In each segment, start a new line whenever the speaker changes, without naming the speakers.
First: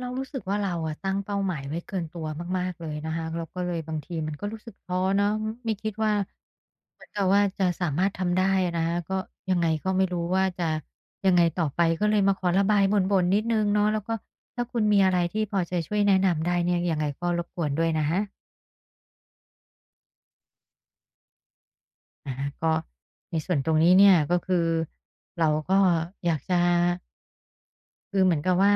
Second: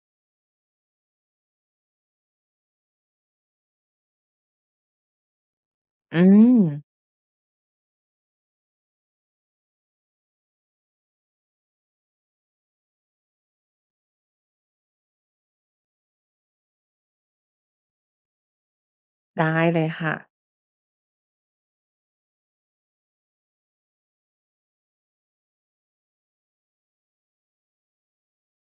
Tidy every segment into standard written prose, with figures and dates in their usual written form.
เรารู้สึกว่าเราอะตั้งเป้าหมายไว้เกินตัวมากๆเลยนะคะแล้วก็เลยบางทีมันก็รู้สึกท้อเนาะไม่คิดว่า
อืม
เหมือนกับว่าจะสามารถทำได้อะนะคะก็ยังไงก็ไม่รู้ว่าจะยังไงต่อไปก็เลยมาขอระบายบ่นๆนิดหนึ่งเนาะแล้วก็ถ้าคุณมีอะไรที่พอจะช่วยแนะนำได้เนี่ยยังไงก็รบกวนด้วยนะคะ
ได้เลยค่ะ
อาก็ในส่วนตรงนี้เนี่ยก็คือเราก็อยากจะคือเหมือนกับว่า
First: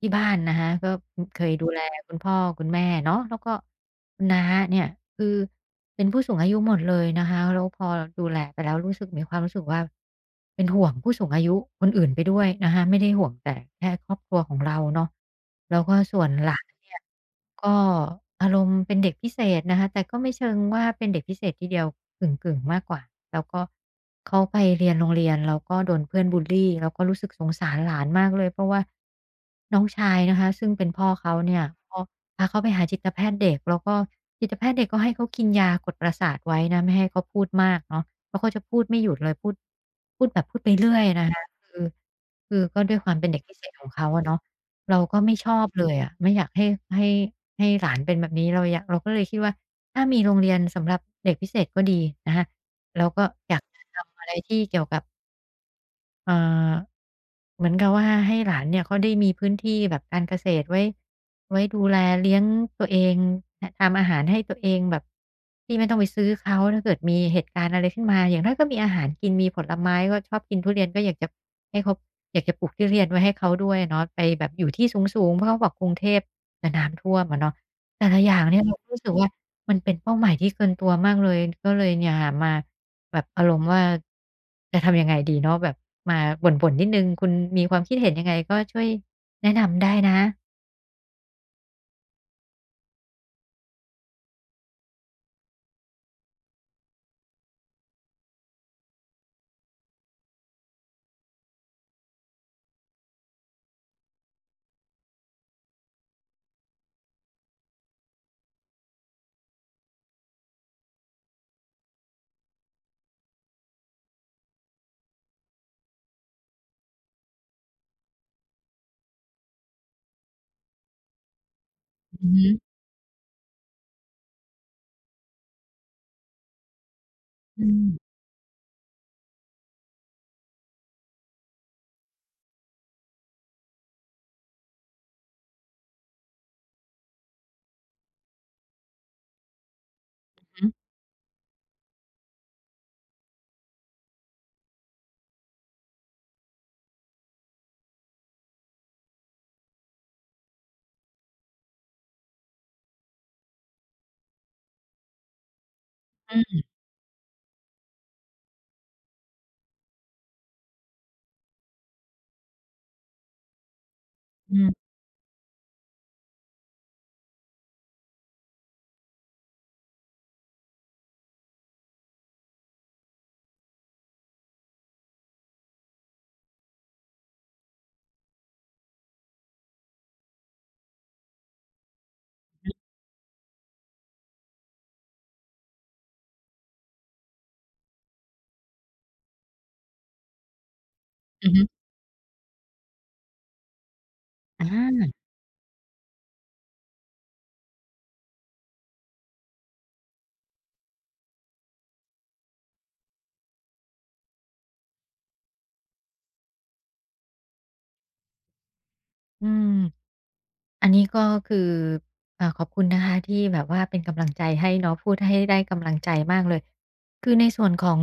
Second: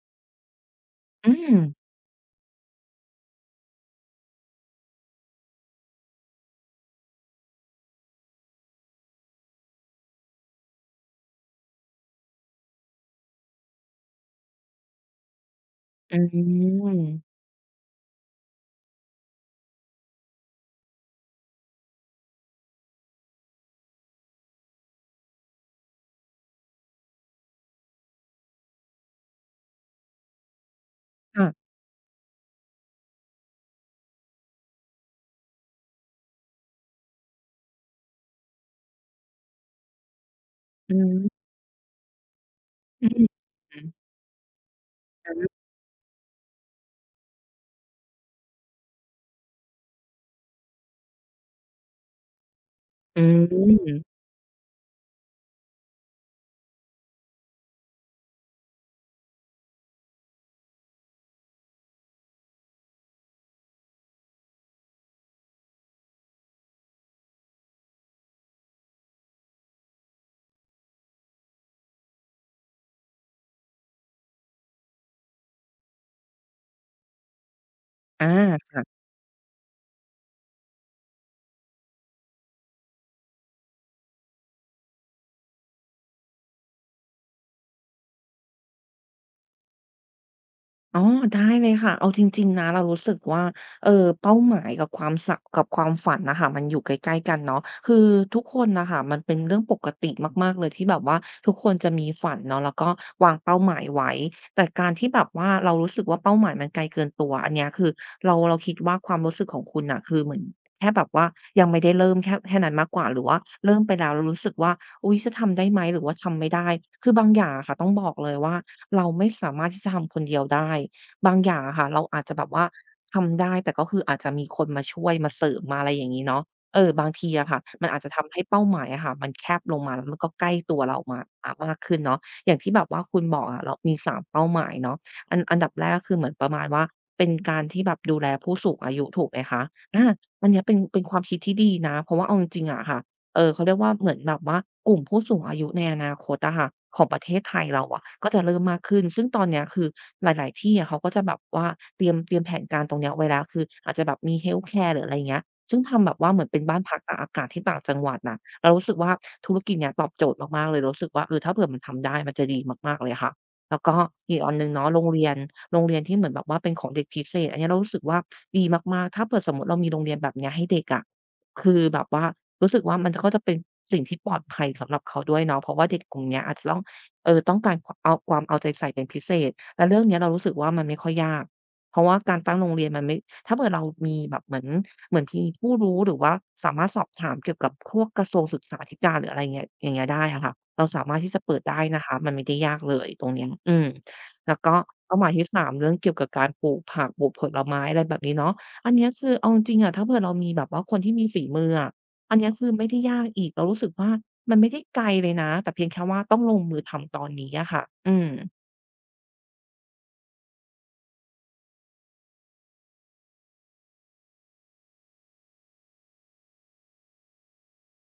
ที่บ้านนะคะก็
อื
เคย
ม
ดูแลคุณพ่อคุณแม่เนาะแล้วก็คุณน้าเนี่ยคือเป็นผู้สูงอายุหมดเลยนะคะแล้วพอดูแลไปแล้วรู้สึกมีความรู้สึกว่าเป็นห่วงผู้สูงอายุคนอื่นไปด้วยนะคะไม่ได้ห่วงแต่แค่ครอบครัวของเราเนาะแล้วก็
อื
ส่วนหลานเนี่
ม
ย ก็อารมณ์เป็นเด็กพิเศษนะคะแต่ก็ไม่เชิงว่าเป็นเด็กพิเศษทีเดียวกึ่งๆมากกว่าแล้วก็เขาไปเรียนโรงเรียนแล้วก็โดนเพื่อนบุลลีแล้วก็รู้สึกสงสารหลานมากเลยเพราะว่าน้องชายนะคะซึ่งเป็นพ่อเขา
ค่ะ
เนี่ยก็พาเขาไปหาจิตแพทย์เด็กแล้วก็จิตแพทย์เด็กก็ให้เขากินยากดประสาทไว้นะไม่ให้เขาพูดมากเนาะแล้วเขาจะพูดไม่หยุดเลยพูดพูดแบบไป
อื
เรื่อยนะ
ม
คะคือคือก็ด้วย
อื
ความ
ม
เป็นเด็กพิเศษ
อื
ข
ม
องเขาอะเนาะ เราก็
อ
ไม่ชอ
ม
บเลยอะไม่อยากให้ให้ให้หลานเป็นแบบนี้เราอยากเราก็เลยคิดว่าถ้ามีโรงเรียนสำหรับเด็กพิเศษก็ดีนะคะเรา
อื
ก็อยากจะ
ม
ทำอะไรที่เกี่ยวกับ เอ่อเหมือนกับว่าให้หลานเนี่ยเขาได้มีพื้นที่แบบการเกษตรไว้ดูแลเลี้ยงตัวเองททำอาหารให้ตัวเองแบบที่ไม่ต้องไปซื้อเขาถ้าเกิดมีเหตุการณ์อะไรขึ้นมาอย่างน้อยก็มีอาหารกินมีผลไม้ก็ชอบกินทุเรียนก็อยากจะให้เขาอยากจะปลูกทุเรียนไว้ให้เขาด้วยอะเนาะไปแบบอยู่ที่สูงๆเพราะเขาบอกกรุงเทพจะน้ำท่วมอะเนาะแต่ละอย่างเนี่ยเราก็
อา
รู้สึกว่ามันเป็นเป้าหมายที่เกินตัวมากเลยก็เลยเนี่ยค่ะมา แบบอารมณ์ว่าจะทำยังไงดีเนาะแบบมาบ่นๆนิดหนึ่งคุณมีความคิดเห็นยังไงก็ช่วยแนะนำได้นะ
อ๋อได้เลยค่ะเอาจริงๆนะเรารู้สึกว่าเอ่อเป้าหมายกับความสะกกับความฝันน่ะค่ะมันอยู่ใกล้ๆกันเนาะคือทุกคนน่ะค่ะมันเป็นเรื่องปกติมากๆเลยที่แบบว่าทุกคนจะมีฝันเนาะแล้วก็วางเป้าหมายไว้แต่การที่แบบว่าเรารู้สึกว่าเป้าหมายมันไกลเกินตัวอันเนี้ยคือเราคิดว่าความรู้สึกของคุณน่ะคือเหมือนแค่แบบว่ายังไม่ได้เริ่มแค่นั้นมากกว่าหรือว่าเริ่มไปแล้วแล้วรู้สึกว่า อุ๊ยจะทำได้ไหมหรือว่าทำไม่ได้ คือบางอย่างอะค่ะต้องบอกเลยว่าเราไม่สามารถที่จะทำคนเดียวได้บางอย่างอะค่ะเราอาจ
อือ
จะแบ
ฮึ
บว่าทำได้แต่ก็คืออาจจะมีคนมาช่วยมาเสริมมาอะไรอย่างงี้เนาะเออบางทีอะค่ะ
อื
มันอาจจะ
ม
ทำให้เป้าหมายอะค่ะมันแคบลงมาแล้วมันก็ใกล้ตัวเรามาอ่ามากขึ้นเนาะอย่างที่แบบว่าคุณบอกอะเรามีสามเป้าหมายเนาะอันดับแรกก็คือเหมือนประมาณว่าเป็นการที่แบบดูแลผู้สูงอายุถูกไหมคะอา
อื
อัน
อ
เนี้ย
ฮึ
เป็นความคิดที่ดีนะเพราะว่าเอาจริงๆอะค่ะ เออเขาเรียกว่าเหมือนแบบว่ากลุ่มผู้สูงอายุในอนาคตอะค่ะของประเทศไทยเราอะก็จะเริ่มมากขึ้นซึ่งตอนเนี้ยคือหลายๆที่อะเขาก็จะแบบว่าเตรียมแผนการตรงเนี้ยไว้แล้วคืออาจจะแบบมี Health Care หรืออะไรอย่างเงี้ยซึ่งทำแบบว่าเหมือน
อื
เป็นบ้านพักตากอากาศที่ต่างจังหวัดน่ะเรารู้สึกว่าธุรกิจเนี้ยตอบโจทย์มากๆเลยรู้สึกว่าเออถ้าเผื่อมันทำได้มันจะดีมากๆเลยค่ะแล้วก็อีกอันหนึ่ง
ม
เนาะโรงเรียนโรงเรียนที่เหมือนแบบว่าเป็นของเด็กพิเศษอันเนี้ยเรารู้สึกว่าดีมากๆถ้าเผื่อสมมุติเรามีโรงเรียนแบบเนี้ยให้เด็กอะคือแบบว่า รู้สึกว่ามันก็จะเป็นสิ่งที่ปลอดภัยสำหรับเขาด้วยเนาะเพราะว่าเด็กกลุ่มเนี้ยอาจจะต้องต้องการเอาความเอาใจใส่เป็นพิเศษ แล้วเรื่องเนี้ยเรารู้สึกว่ามันไม่ค่อยยากเพราะว่าการตั้งโรงเรียนมันไม่ถ้าเผื่อเรามีแบบเหมือนมีผู้รู้หรือว่าสามารถสอบถามเกี่ยวกับพวกกระทรวงศึกษาธิการหรืออะไรเงี้ยอย่างเงี้ยได้อะค่ะเราสามารถที่จะ
ๆอือ
เปิด
ฮึ
ได้นะคะมันไม่ได้ยากเลยตรงเนี้ยอืมแล้วก็
อา
เป้าหมายที่3เรื่องเกี่ยวกับการปลูกผักปลูกผลไม้อะไรแบบนี้เนาะอันเนี้ยคือเอาจริงๆอะถ้าเผื่อเรามีแบบว่าคนที่มีฝีมืออะ อันเนี้ยคือไม่ได้ยากอีกเรารู้สึกว่ามันไม่ได้ไกลเลยนะแต่เพียงแค่ว่าต้องลงมือทำตอนนี้อะค่ะอืม
อืม อันนี้ก็คือขอบคุณนะคะที่แบบว่าเป็นกำลังใจให้เนาะพูดให้ได้กำลังใจมากเลย คือในส่วนของ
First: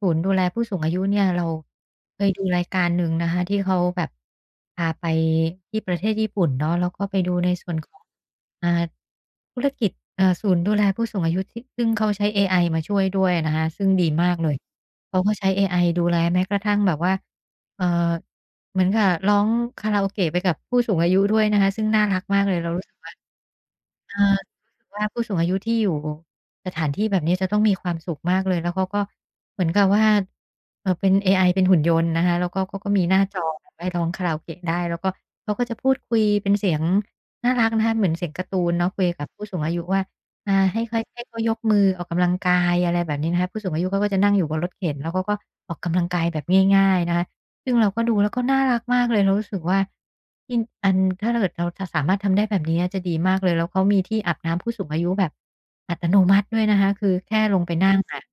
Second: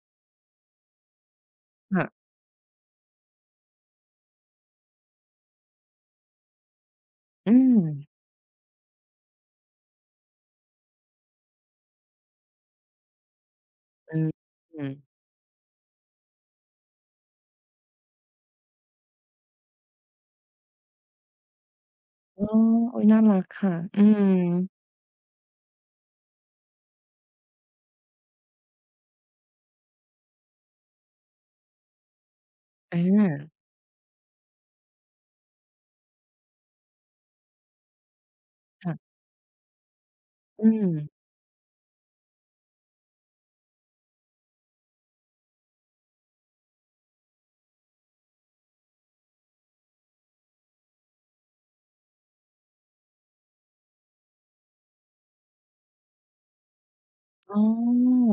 ศูนย์ดูแลผู้สูงอายุเนี่ยเราเคย
ค่ะ
ดูรายการหนึ่งนะคะที่เขาแบบพาไปที่ประเทศญี่ปุ่นเนาะแล้วก็ไปดูใน
อื
ส่วน
ม
ของอ่าธุรกิจศูนย์ดูแลผู้สูงอายุที่ซึ่งเขาใช้เอไอมาช่วยด้วยนะคะซึ่งดี
อืม
มากเลย
อืม
เขาก็ใช้เอไอดูแลแม้กระทั่งแบบว่า เอ่อเหมือนกับร้องคาราโอเกะไปกับผู้สูงอายุด้วยนะคะซึ่งน่ารักมา
อ๋อ
กเลยเรารู้สึก
โอ๊ย
ว่า
น่ารักค่ะอืม
เอารู้สึกว่าผู้สูงอายุที่อยู่สถานที่แบบนี้จะต้องมีความสุขมากเลยแล้วเขาก็เหมือนกับว่าเป็นเอไอเป็นหุ่นยนต์นะคะแล้วก็เขาก็
อา
มีหน้าจอแบบให้ร้องคาราโอเกะได้แล้วก็เขาก็จะพูดคุยเป็นเสียงน่ารักนะคะเหมือนเสียงการ์ตูนเนาะคุย
ค่ะ
กับผู้สูงอายุว่า
อื
ให้
ม
ค่อยให้เขายกมือออกกำลังกายอะไรแบบนี้นะคะผู้สูงอายุเขาก็จะนั่งอยู่บนรถเข็นแล้วเขาก็ออกกำลังกายแบบง่ายๆนะคะ ซึ่งเราก็ดูแล้วก็น่ารักมากเลยเรารู้สึกว่ายิ่อันถ้าเกิดเราทสามารถทำได้แบบนี้จะดีมากเลยแล้วเขามีที่อาบน้ำผู้สูงอายุแบบอัตโนมัติด้วยนะคะคือแค่ล
อ๋
งไปนั่งอะ
อ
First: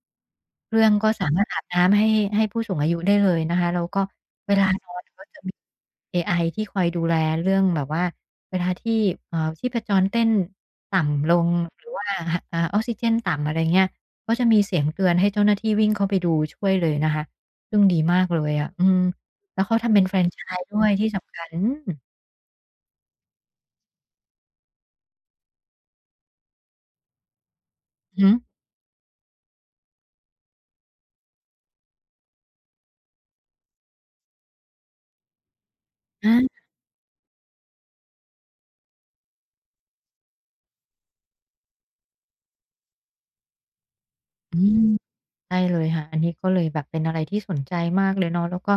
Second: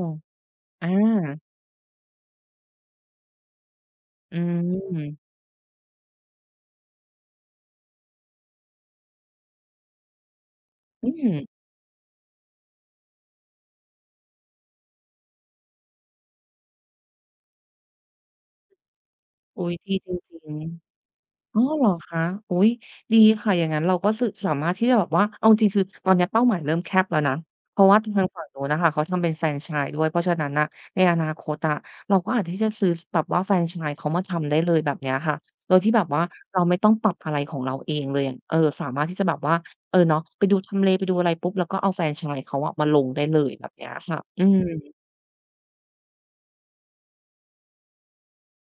เครื่
อ
องก็สามาร
า
ถอาบน้ำให้ผู้สูงอายุได้เลยนะคะแล้วก็
อื
เวลานอ
ม
นก็จะมีเอไอที่คอยดูแลเรื่องแบบว่าเวลาที่ชีพจรเต้น
อื
ต่ำล
ม
งหรือว่าหอ่าออกซิเจนต่ำอะไรเงี้ยก็จะมีเสียงเตือนให้เจ้าหน้าที่วิ่งเข้าไปดูช่วยเลยนะคะซึ่งดีมากเลยอะอืม แล้
โอ๊
ว
ย
เขา
ดี
ทำเป็น
จ
แฟรนไช
ริง
ส์ด้วยที่สำคัญ
ๆ อ๋อเหรอคะอุ๊ยดีค่ะ อย่างงั้นเราก็สามารถที่จะแบบว่าเอาจริงๆคือตอนเนี้ยเป้าหมายเริ่มแคบแล้วนะเพราะว่าทาง
อื
ฝั่งนู้นน่ะค่ะเขาทำเป็นแฟรนไชส์ด้วยเพราะฉะนั้นน่ะในอนาคตอะเราก็อาจที่จะซื้อแบบว่าแฟรนไชส์เขามาทำได้เลยแบบเนี้ยค่ะโดยที่แบบว่า
อฮึอา
เราไม่ต้องปรับอะไรของเราเองเลยอย่างเออสามารถที่จะแบบว่าเออเนาะไปดูทำเลไปดูอะไรปุ๊บแล้วก็เอาแฟรนไชส์เขาอะมาลงได้เลยแบบเนี้ยค่ะอื
อื
ม
ม ใช่เลยค่ะอันนี้ก็เลยแบบเป็นอะไรที่สนใจมากเลยเนาะแล้วก็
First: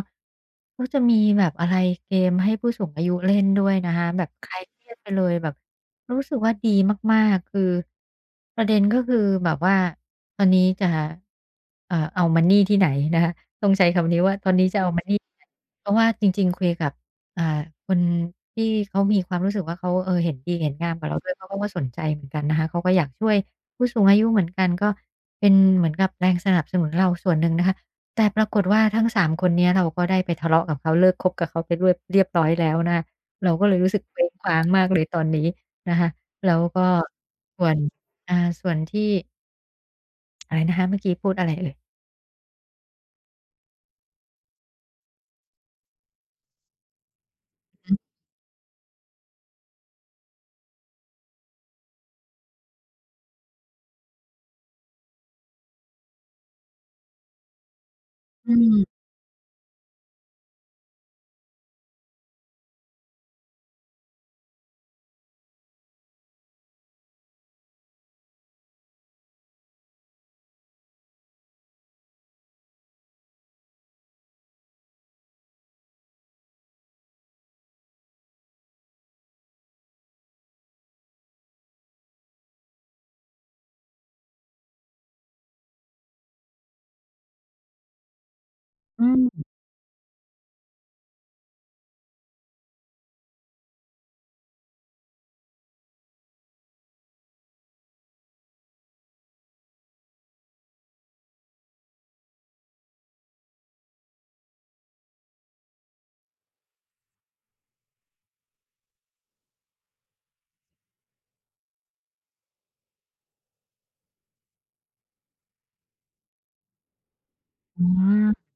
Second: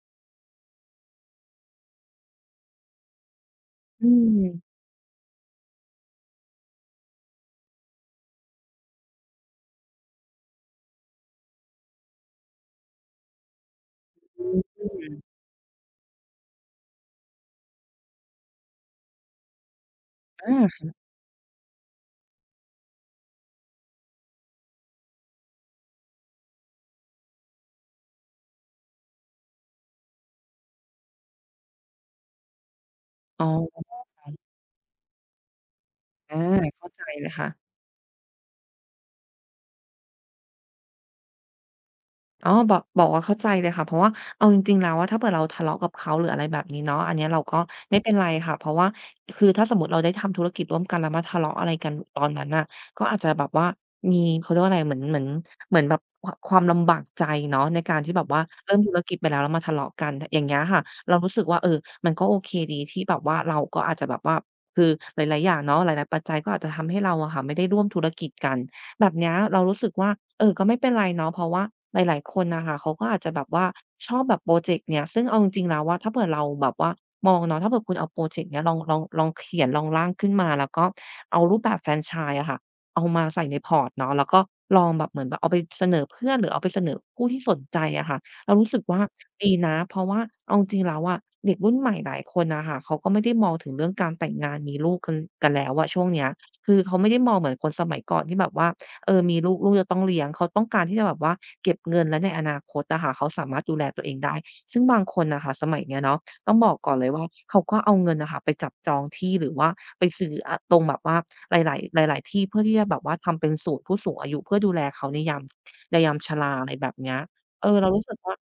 ก็จะมีแบบอะไรเกมให้ผู้สูงอายุเล่นด้วยนะคะ
อื
แบบคลายเค
ม
รียดไปเลยแบบรู้สึกว่าดีมากๆคือประเด็นก็คือแบบว่าตอนนี้จะเอามันนี่ที่ไหนนะคะต้องใช้คำนี้ว่า
อื
ตอนนี้จะ
ม
เอามันนี่เพราะว่าจริงๆคุยกับอ่าคนที่เขามีความรู้สึกว่าเขาเออเห็นดีเห็น
อา
งามกับเราด้วยเขาก็ว่าสนใจเหมือนกันนะคะเขาก็อยากช่วยผู้สูงอายุเหมือนกันก็ เป็นเหมือนกับแรงสนับสนุนเราส่วนหนึ่งนะคะแต่ปรากฏว่าทั้ง3คนเนี้ยเราก็ได้ไปทะเลาะกับเขาเลิกคบกับเขาไปด้วยเรียบร้อยแล้วนะคะ
อ๋
เราก็เลย
อ
รู้สึกเคว้งคว้างมากเลยตอนนี้นะคะ
อา
แล้วก็
เข้าใจเลยค่ะ
ส่วนอ่าส่วนที่อะไรนะคะเมื่อกี้พูดอะไรเอ่ย
อ๋อบอกว่าเข้าใจเลยค่ะเพราะว่าเอาจริงๆแล้วอะถ้าเผื่อเราทะเลาะกับเขาหรืออะไรแบบนี้เนาะอันเนี้ยเราก็
อือ
ไม่เป็นไรค่ะเพราะว่าคือถ้าสมมุติเราได้ทำธุรกิจร่วมกันแล้วมาทะเลาะอะไรกันตอนนั้นน่ะก็อาจจะแบบว่ามีเขาเรียกว่าอะไรเหมือนแบบความลำบากใจเนาะในการที่แบบว่า
อื
เริ่ม
ม
ธุรกิจไปแล้วแล้วมาทะเลาะกันอย่างเงี้ยค่ะเรารู้สึกว่าเออมันก็โอเคดีที่แบบว่าเราก็อาจจะแบบว่าคือหลายๆอย่างเนาะหลายๆปัจจัยก็อาจจะทำให้เราอะค่ะไม่ได้ร่วมธุรกิจกัน แบบเนี้ยเรารู้สึกว่าเออก็ไม่เป็นไรเนาะเพราะว่าหลายๆคนน่ะค่ะเขาก็อาจจะแบบว่าชอบแบบพรอเจกต์เนี้ยซึ่งเอาจริงๆแล้วอะถ้าเผื่อเราแบบว่ามองเนาะถ้าเผื่อคุณเอาพรอเจกต์เนี้ยลองเขียนลองร่างขึ้นมาแล้วก็เอารูปแบบแฟรนไชส์อะค่ะเอามาใส่ในพอร์ตเนาะแล้วก็ลองแบบเหมือนแบบเอาไปเสนอเพื่อนหรือเอาไปเสนอผู้ที่สนใจอะค่ะเรารู้สึกว่า
อื
ดี
ม
นะเพราะว่าเอาจริงๆแล้วอะเด็กรุ่นใหม่หลายคนน่ะค่ะเขาก็ไม่ได้มองถึงเรื่องการแต่งงานมีลูกกันแล้วอะช่วงเนี้ยคือเขาไม่ได้มองเหมือนคนสมัยก่อนที่แบบว่า เออมีลูกจะต้องเลี้ยงเขาต้องการที่จะแบบว่าเก็บเงินและในอนาคตอะค่ะเขาสามารถดูแลตัวเองได้ซึ่งบางคนน่ะค่ะสมัยเนี้ยเนาะต้องบอกก่อนเลยว่าเขาก็เอาเงินน่ะค่ะไปจับจองที่หรือว่าไปซื้ออะตรงแบบว่าหลายๆหลายๆที่เพื่อที่จะแบบว่าทำเป็นศูนย์ผู้สูงอายุเพื่อดูแลเขาในยามชราอะไรแบบเนี้ยเออ
อ๋
เรารู้สึกว่า
อ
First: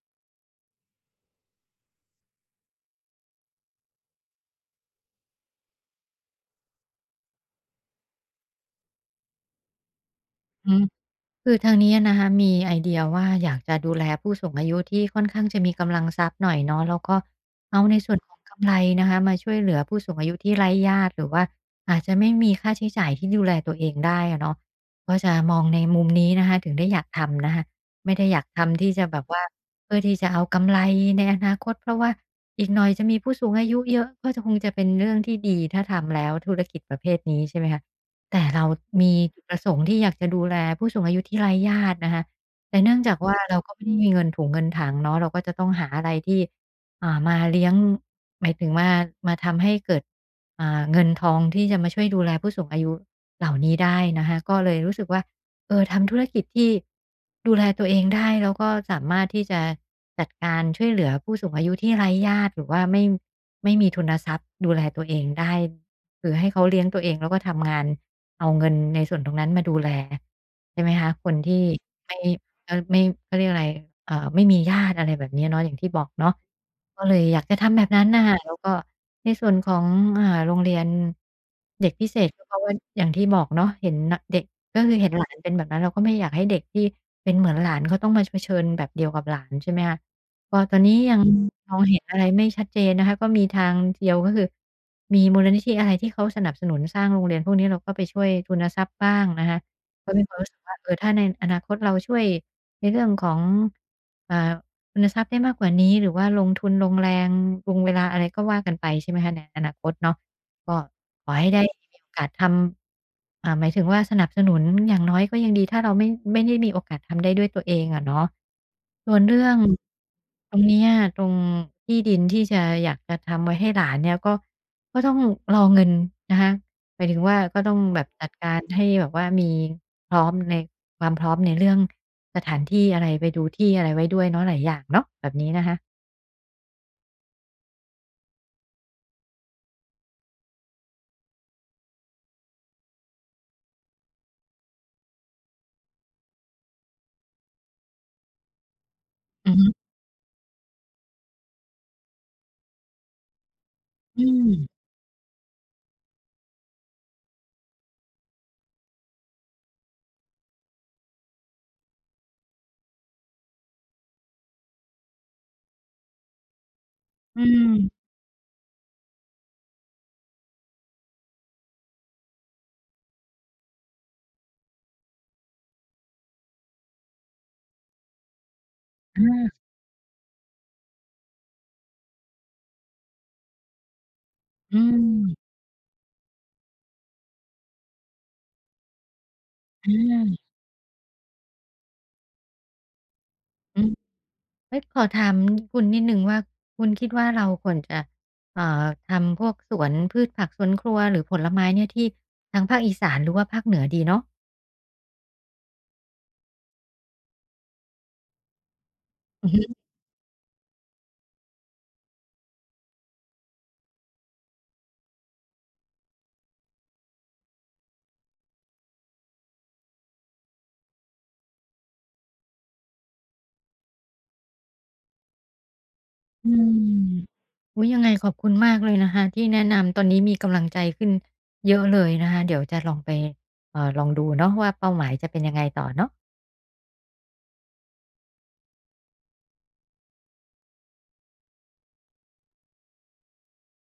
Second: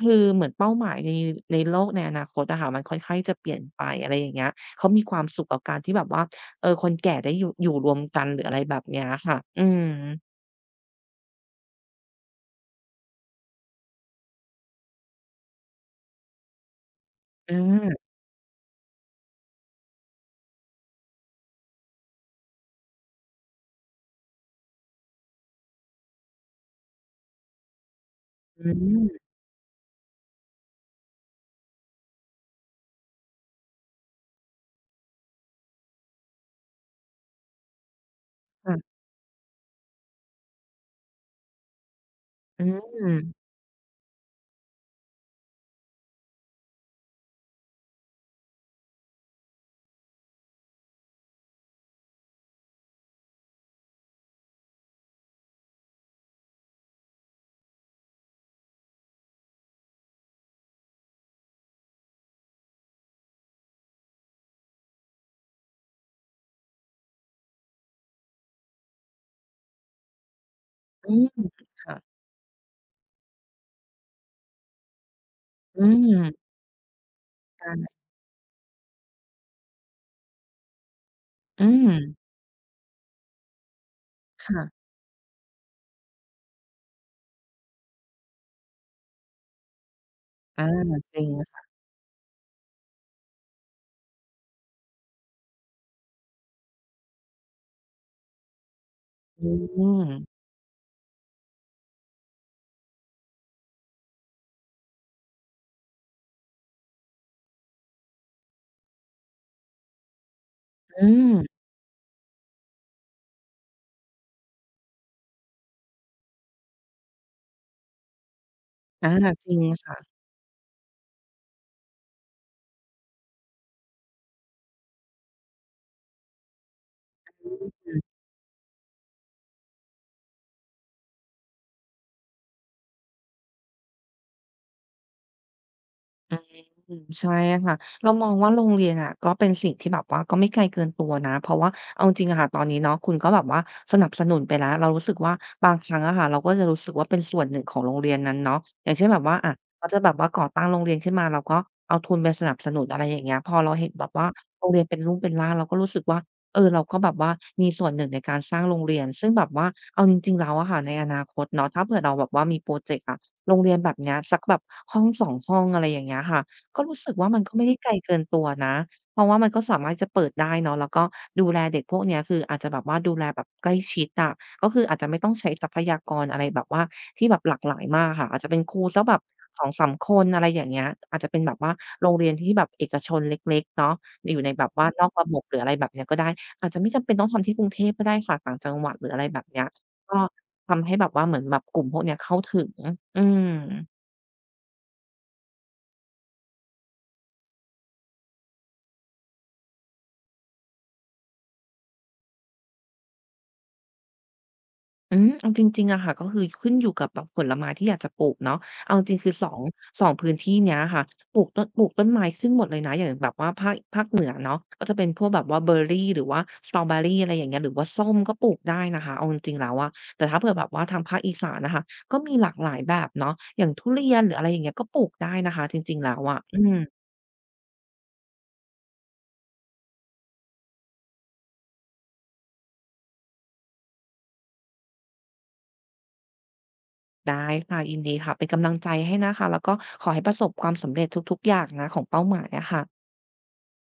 คือเหมือนเป้าหมายในโลกในอนาคตอะค่ะมันค่อนข้างที่จะเปลี่ยนไปอะไรอย่างเงี้ยเขามีความสุขกับการที่แบบว่า เออคนแก่ได้อยู่รวมกันหรืออะไรแบบเนี้ยค่ะอืม
อือ คือทางนี้นะคะมีไอเดียว่าอยากจะดูแลผู้สูงอายุที่ค่อนข้างจะมีกำลังทรัพย์หน่อยเนาะแล้วก็
อ
เอาใน
า
ส่วนของกำไรนะคะมาช่วยเหลือผู้สูงอายุที่ไร้ญาติหรือว่าอาจจะไม่มีค่าใช้จ่ายที่ดูแลตัวเองได้อะเนาะก็จะมองในมุมนี้นะคะถึงได้อยากทำนะคะไม่ได้อยาก
อื
ทำที่จะแบ
ม
บว่าเพื่อที่จะเอากำไรในอนาคตเพราะว่าอีกหน่อยจะมีผู้สูงอายุเยอะก็จะคงจะเป็นเรื่องที่ดีถ้าทำแล้วธุรกิจประเภทนี้ใช่ไหมคะ แต่เรา
ค่ะ
มีจุดประสงค์ที่อยากจะดูแลผู้สูงอายุที่ไร้ญาตินะคะ
อื
แต่เนื่องจากว่า
ม
เราก็ไม่ได้มีเงินถุงเงินถังเนาะเราก็จะต้องหาอะไรที่มาเลี้ยงหมายถึงว่ามาทำให้เกิดเงินทองที่จะมาช่วยดูแลผู้สูงอายุเหล่านี้ได้นะคะก็เลยรู้สึกว่าเออทำธุรกิจที่ดูแลตัวเองได้แล้วก็สามารถที่จะจัดการช่วยเหลือผู้สูงอายุที่ไร้ญาติหรือว่าไม่มีทุนทรัพย์ดูแลตัวเองได้ คือให้เขาเลี้ยงตัวเองแล้วก็ทำงานเอาเงินในส่วนตรงนั้นมาดูแลใช่ไหมคะ
อื
ค
ม
นที่
ค่ะ
ไม่ไม่เขาเรียกอะไรไม่มีญาติอะไรแบบนี้เนาะอย่าง
อื
ที่บอกเนาะ
ม
ก็เลยอยากจะทำแบบ
ได้
นั้นน่ะแล้วก็ในส่วนของโรงเรียน
อื
เด็กพิเศ
ม
ษก็เพราะว่าอย่างที่บอกเนาะเห็นนเด็กก็
ค่ะ
คือเห็นหลานเป็นแบบนั้นเราก็ไม่อยากให้เด็กที่เป็นเหมือนหลานเขาต้องมาเผชิญแบบเดียวกับหลานใช่ไหมคะ ก็
อา
ตอนนี้
จ
ยัง
ริง
มมองเห็นอะไรไม่ชัดเจนนะคะก็มีทางเดียวก็คือมีมูลนิธิอะไรที่เขาสนับสนุนสร้างโรงเรียนพวกนี้เราก็ไปช่วยทุนทรัพย์บ้าง
อื
นะคะ
ม
ก็มีความรู้สึกว่าเออถ้าในอนาคตเราช่วยในเรื่องของอ่าทุนทรัพย์ได้มากกว่านี้หรือว่าลงทุนลงแรงลงเวลาอะไรก็ว่ากันไปใช่ไหมคะในอนาคตเนาะ ก็
อื
ข
ม
อให้ได้มีโอกาสทำหมายถึงว่าสนับสนุนอย่างน้อยก็ยังดีถ้าเราไม่ได้มีโอกาสทำได้ด้วยตัวเองอะเนาะ
อา
ส่วนเรื่
จ
อ
ริ
ง
งค่ะ
ตรงเนี้ยตรงที่ดินที่จะอยากจะทำไว้ให้หลานเนี่ยก็ก็ต้องรอเงินนะคะหมายถึงว่าก็ต้องแบบจัดการให้แบบว่ามีพร้อมในความพร้อมในเรื่องสถานที่อะไรไปดูที่อะไรไว้ด้วยเนาะหลายอย่างเนาะแบบนี้นะคะ
อืมใช่ค่ะเรามองว่าโรงเรียนอะก็เป็นสิ่งที่แบบว่าก็ไม่ไกลเกินตัวนะเพราะว่าเอาจริงๆอะค่ะตอนนี้เนาะคุณก็แบบว่าสนับสนุนไปแล้วเรารู้สึกว่าบางครั้งอะค่ะเราก็จะรู้สึกว่าเป็นส่วนหนึ่งของโรงเรียนนั้นเนาะอย่างเช่นแบบว่าอะ
อือฮึ
เขาจะแบบว่าก่อตั้งโรงเรียนขึ้นมาเราก็เอาทุนไปสนับสนุนอะไรอย่างเงี้ยพอเราเห็นแบบว่า
อื
โรงเรียน
ม
เป็นรูปเป็นร่างเราก็รู้สึกว่าเออเราก็แบบว่ามีส่วนหนึ่งในการสร้างโรงเรียนซึ่งแบบว่าเอาจริงๆแล้วอะค่ะในอนาคตเนาะถ้าเผื่อเราแบบว่ามีพรอเจกต์อะ โรงเรียนแบบเนี้ยสักแบบห้อง2ห้องอะไรอย่างเงี้ยค่ะก็รู้สึกว่ามั
อื
นก็ไม่
ม
ได้ไกลเกินตัวนะเพราะว่ามันก็สามารถจะเปิดได้เนาะแล้วก็ดูแลเด็กพวกเนี้ยคืออาจจะแบบว่าดูแลแบบใกล้ชิดอะก็คืออาจจะไม่ต้องใช้ทรัพยากรอะไรแบบว่าที่แบบหลากหลายมากค่ะอาจจะเป็นครูสักแบบ
อา
2มคนอะไรอย่างเงี้ยอาจจะเป็นแบบว่าโรงเรียนที่แบบเอกชนเล็กๆเนาะอยู่ในแบบ
อื
ว่านอกระบบ
ม
หรืออะไรแบบเนี้ยก็ได้อาจจะไม่จำเป็นต้องทำที่กรุงเทพก็ได้ค่ะต่างจังหวัดหรืออะไรแบบเนี้ย
อ
ก็
า
ทำให้แบบว่าเหมือนแบบกลุ่มพวกเนี้ยเข้าถึงอืม
อืม เฮ้ยขอถามคุณนิดหนึ่งว่าคุณคิดว่าเราควรจะทำพวกสวนพืชผักสวนครัวหรือผลไม้เนี่ยที่ทางภาคอีสานหรือว่าภาคเหนือดีเนาะ
อืมเอาจริงๆอะค่ะก็คือขึ้นอยู่กับแบบผลไม้ที่อยากจะปลูกเนาะเอาจริงๆคือ
อือ
2ง
ฮึ
สองพื้นที่เนี้ยค่ะปลูกต้นไม้ขึ้นหมดเลยนะอย่างแบบว่าภาคเหนือเนาะก็จะเป็นพวกแบบว่าเบอร์รี่หรือว่าสตรอเบอร์รี่อะไรอย่างเงี้ยหรือว่าส้มก็ปลูกได้นะคะเอาจริงๆแล้วอะแต่ถ้าเผื่อแบบว่าทางภาคอีสานน่ะค่ะก็มีหลากหลายแบบเนาะอย่างทุเรียนหรืออะไรอย่างเงี้ยก็ปลูกได้นะคะจริงๆแล้วอะ
อื
อืม
มอุ๊ยยังไงขอบคุณมากเลยนะคะที่แนะนำตอนนี้มีกำลังใจขึ้นเยอะเลยนะคะเดี๋ยวจะลองไปลองดูเนาะว่าเป้าหมายจะเป็นยังไงต่อเนาะ
ได้ค่ะยินดีค่ะเป็นกำลังใจให้นะคะแล้วก็ขอให้ประสบความสำเร็จทุกๆอย่างนะของเป้าหมายอะค่ะ